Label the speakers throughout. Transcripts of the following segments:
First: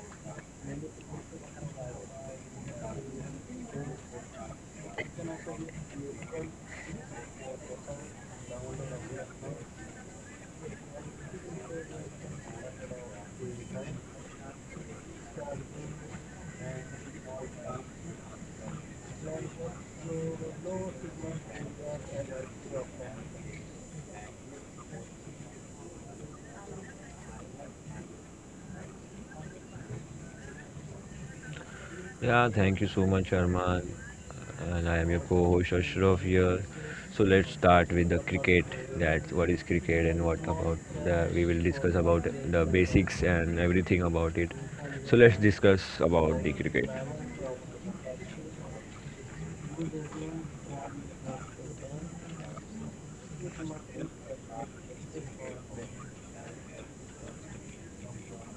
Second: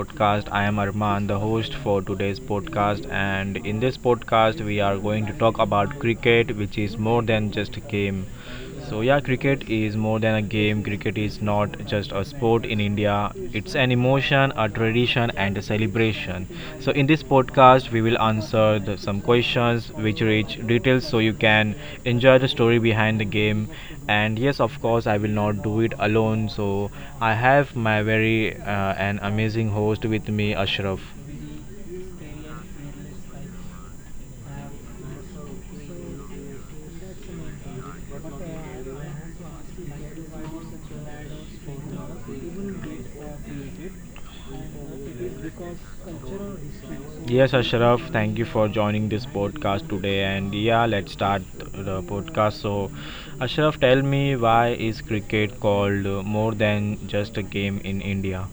Speaker 1: podcast. I am Arman, the host for today's podcast, and in this podcast, we are going to talk about cricket, which is more than just a game. So, yeah, cricket is more than a game. Cricket is not just a sport in India, it's an emotion, a tradition, and a celebration. So, in this podcast, we will answer some questions which reach details so you can enjoy the story behind the game. And yes, of course, I will not do it alone. So I have my very an amazing host with me, Ashraf.
Speaker 2: Yeah, thank you so much, Arman. And I am your co-host Ashraf here. So let's start with the cricket. That what is cricket and what about the we will discuss about the basics and everything about it. So let's discuss about the cricket.
Speaker 1: Yes, Ashraf, thank you for joining this podcast today. And yeah, let's start the podcast. So, Ashraf, tell me, why is cricket called more than just a game in India?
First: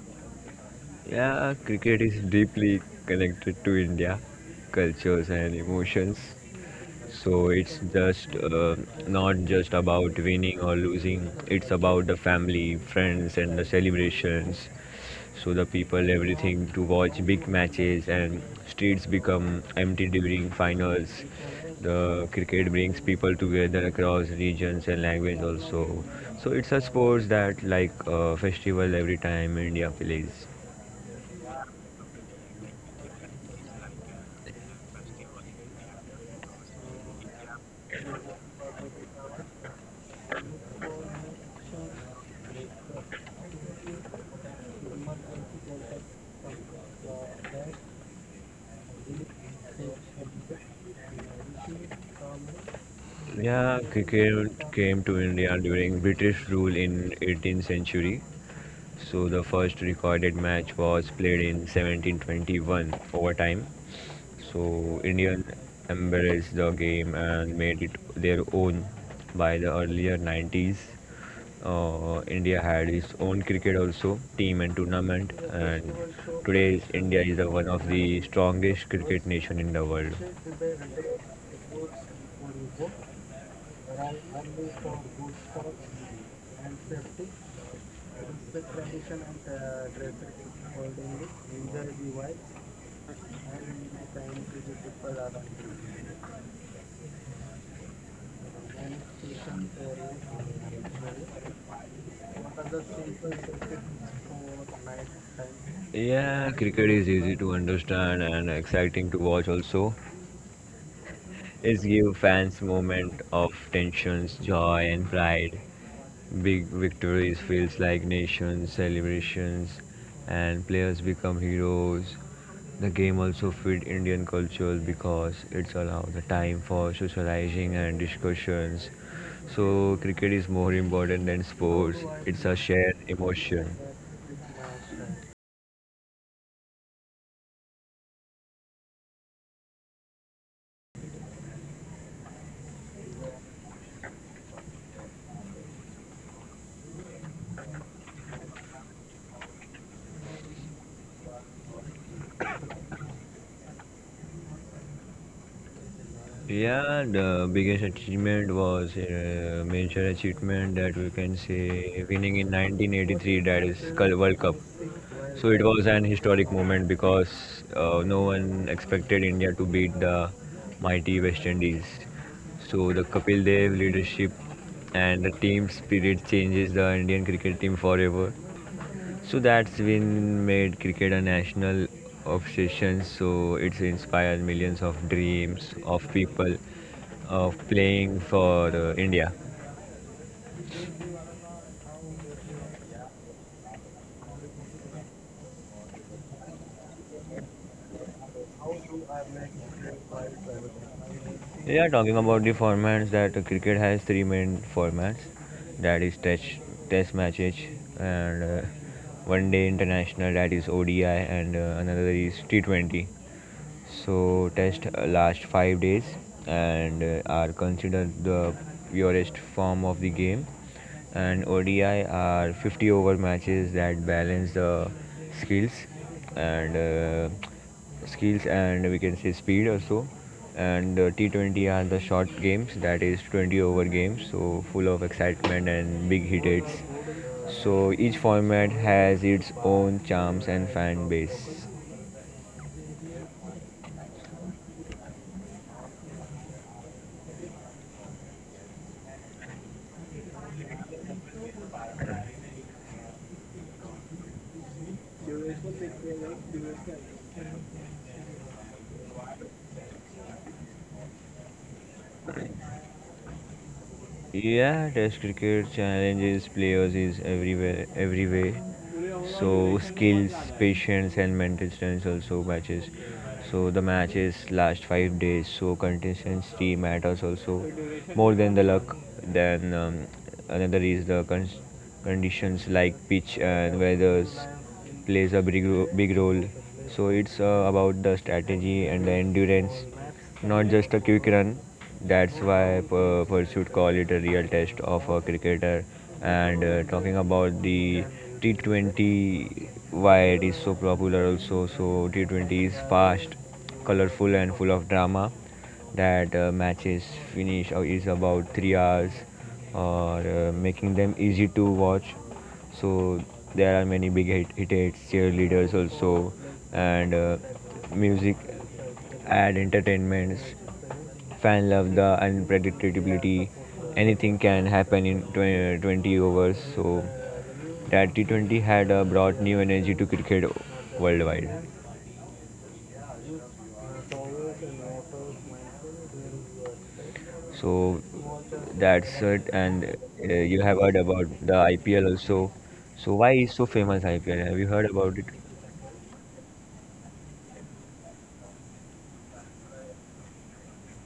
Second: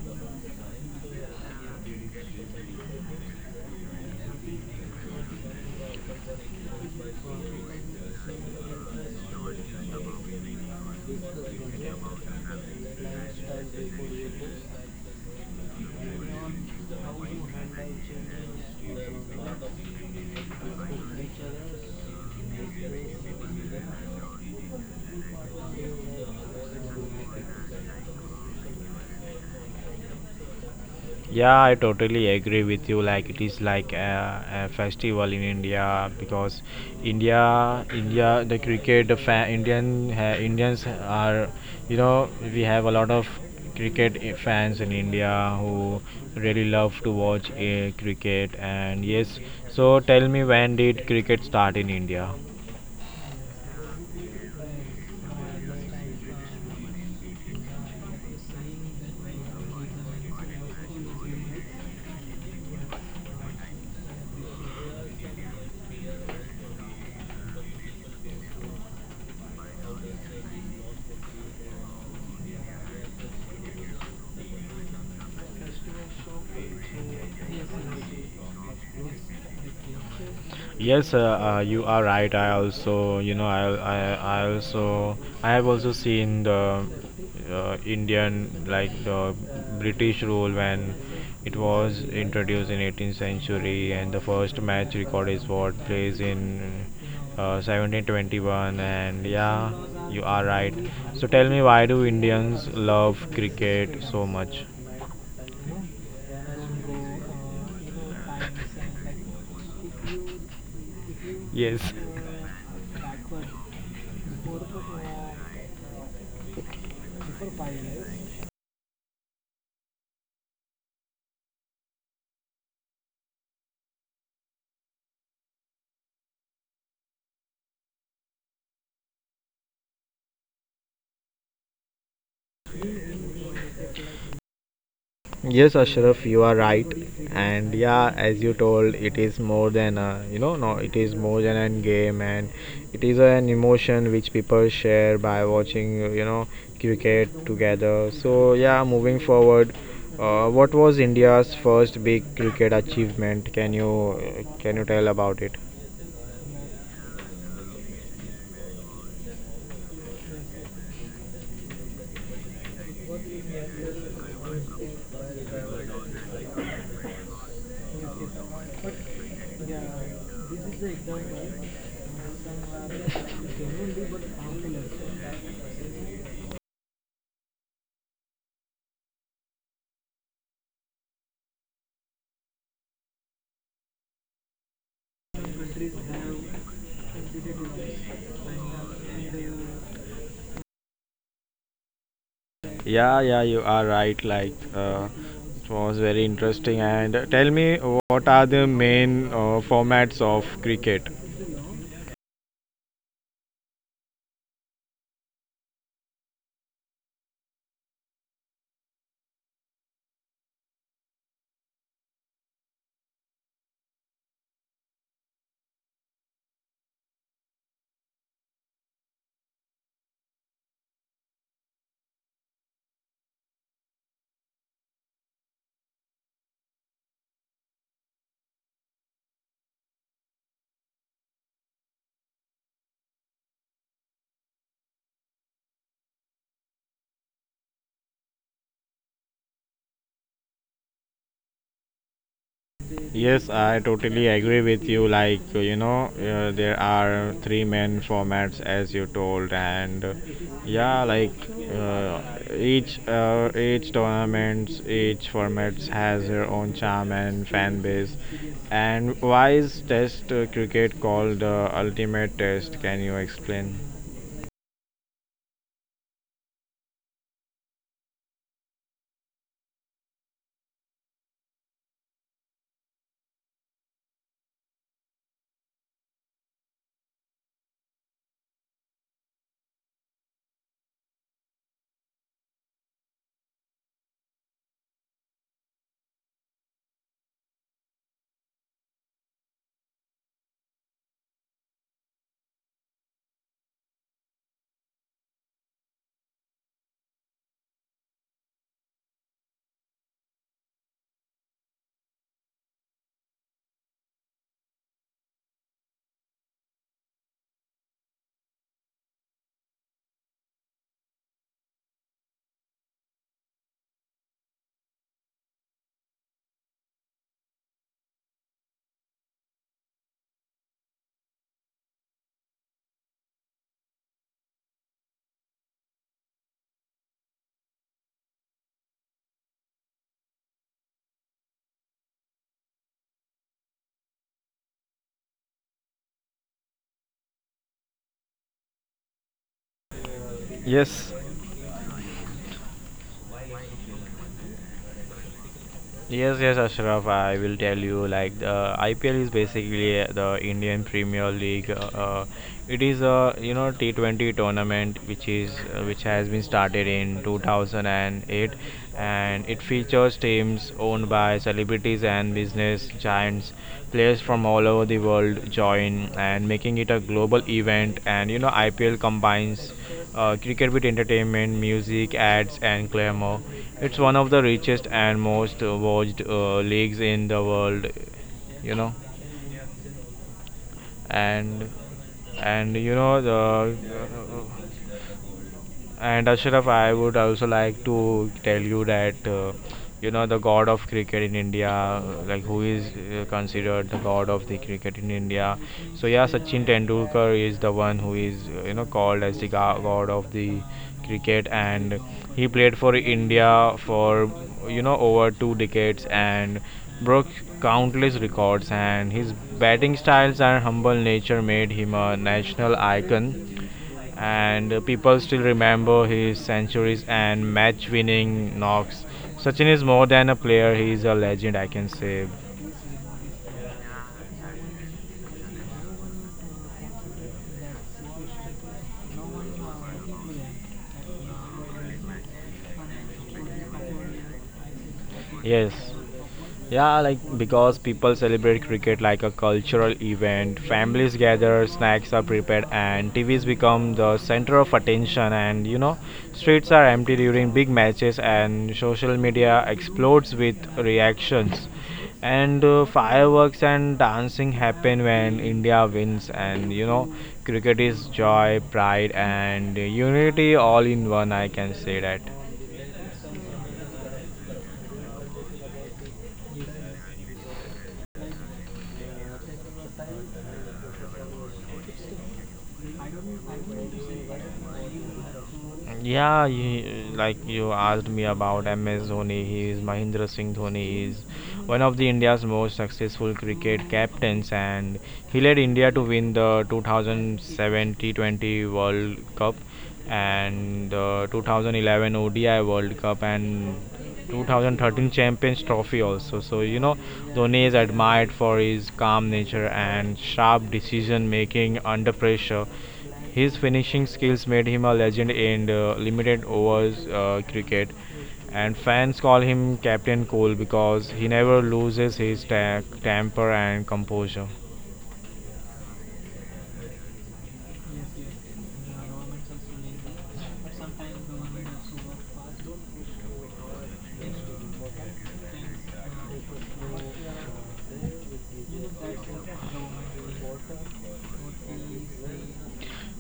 Speaker 2: Yeah, cricket is deeply connected to India cultures and emotions. So it's just not just about winning or losing. It's about the family, friends, and the celebrations. So the people everything to watch big matches, and streets become empty during finals. The cricket brings people together across regions and language also. So it's a sports that like a festival every time India plays.
Speaker 1: Yeah, I totally agree with you. Like, it is like a festival in India because India, India, the cricket, the fa- Indian ha- Indians are, we have a lot of cricket fans in India who really love to watch cricket. And yes, so tell me, when did cricket start in India?
Speaker 2: Yeah, cricket came to India during british rule in 18th century. So the first recorded match was played in 1721. Overtime, So Indian embraced the game and made it their own. By the earlier 90s, India had its own cricket also team and tournament, and today India is the one of the strongest cricket nation in the world.
Speaker 1: Yes, you are right. I also, you know, I also, I have also seen the like the British rule when it was introduced in 18th century, and the first match record is what plays in 1721. And yeah, you are right. So tell me, why do Indians love cricket so much?
Speaker 2: Yeah, cricket is easy to understand and exciting to watch also. It
Speaker 1: Yes.
Speaker 2: gives fans moment of tensions, joy and pride. Big victories feels like nations, celebrations, and players become heroes. The game also fit Indian culture because it's allows the time for socializing and discussions. So cricket is more important than sports. It's a shared emotion.
Speaker 1: Yes, Ashraf, you are right. And yeah, as you told, it is more than a, no, it is more than an game, and it is an emotion which people share by watching cricket together. So yeah, moving forward, what was India's first big cricket achievement? Can you tell about it?
Speaker 2: Yeah, the biggest achievement was a major achievement that we can say winning in 1983, that is World Cup. So it was an historic moment because no one expected India to beat the mighty West Indies. So the Kapil Dev leadership and the team spirit changes the Indian cricket team forever. So that's been made cricket a national obsession. So it's inspired millions of dreams of people of playing for India.
Speaker 1: Yeah, yeah, you are right. Like, it was very interesting. And tell me, what are the main formats of cricket?
Speaker 2: We are talking about the formats that cricket has three main formats. That is test matches and 1 day international. That is ODI, and another is T20. So test last 5 days, and are considered the purest form of the game, and ODI are 50 over matches that balance the skills and skills and we can say speed also. And T20 are the short games, that is 20 over games, so full of excitement and big hit rates. So each format has its own charms and fan base.
Speaker 1: Yes, I totally agree with you. Like, there are three main formats as you told, and yeah, like uh, each tournaments, each formats has their own charm and fan base. And why is Test cricket called the ultimate test? Can you explain?
Speaker 2: Yeah, Test cricket challenges players is everywhere. So skills, patience, and mental strength also matches. So the matches last 5 days. So consistency matters also more than the luck. Then another is the conditions like pitch and weathers plays a big role. So it's about the strategy and the endurance, not just a quick run. That's why Pursuit call it a real test of a cricketer. And talking about the T20, why it is so popular also. So T20 is fast, colorful, and full of drama. That matches finish is about 3 hours, or making them easy to watch. So there are many big hit, hit hits, cheerleaders also, and music, ad, entertainments, fan love, the unpredictability. Anything can happen in 20, twenty overs. So that T20 had brought new energy to cricket worldwide. So that's it. And you have heard
Speaker 1: Yes,
Speaker 2: about the IPL also. So why is so famous IPL? Have you heard about it?
Speaker 1: yes, yes, Ashraf, I will tell you. Like, the IPL is basically the Indian Premier League. It is a T20 tournament which is which has been started in 2008, and it features teams owned by celebrities and business giants. Players from all over the world join, and making it a global event. And IPL combines cricket with entertainment, music, ads, and glamour. It's one of the richest and most watched leagues in the world, you know and and you know the and Ashraf, I would also like to tell you that the god of cricket in India, like, who is considered the god of the cricket in India. So yeah, Sachin Tendulkar is the one who is called as the god of the cricket, and he played for India for over 2 decades and broke countless records, and his batting styles and humble nature made him a national icon. And people still remember his centuries and match winning knocks. Sachin is more than a player, he is a legend, I can say. Yes. Yeah, like, because people celebrate cricket like a cultural event, families gather, snacks are prepared, and TVs become the center of attention. And streets are empty during big matches, and social media explodes with reactions. And fireworks and dancing happen when India wins, and cricket is joy, pride, and unity all in one, I can say that. Yeah, like you asked me about MS Dhoni, he is Mahendra Singh Dhoni, is one of the India's most successful cricket captains, and he led India to win the 2007 t 20 World Cup, and the 2011 ODI World Cup, and 2013 Champions Trophy also. So, you know, Dhoni is admired for his calm nature and sharp decision making under pressure. His finishing skills made him a legend in the limited overs cricket, and fans call him Captain Cool because he never loses his temper and composure.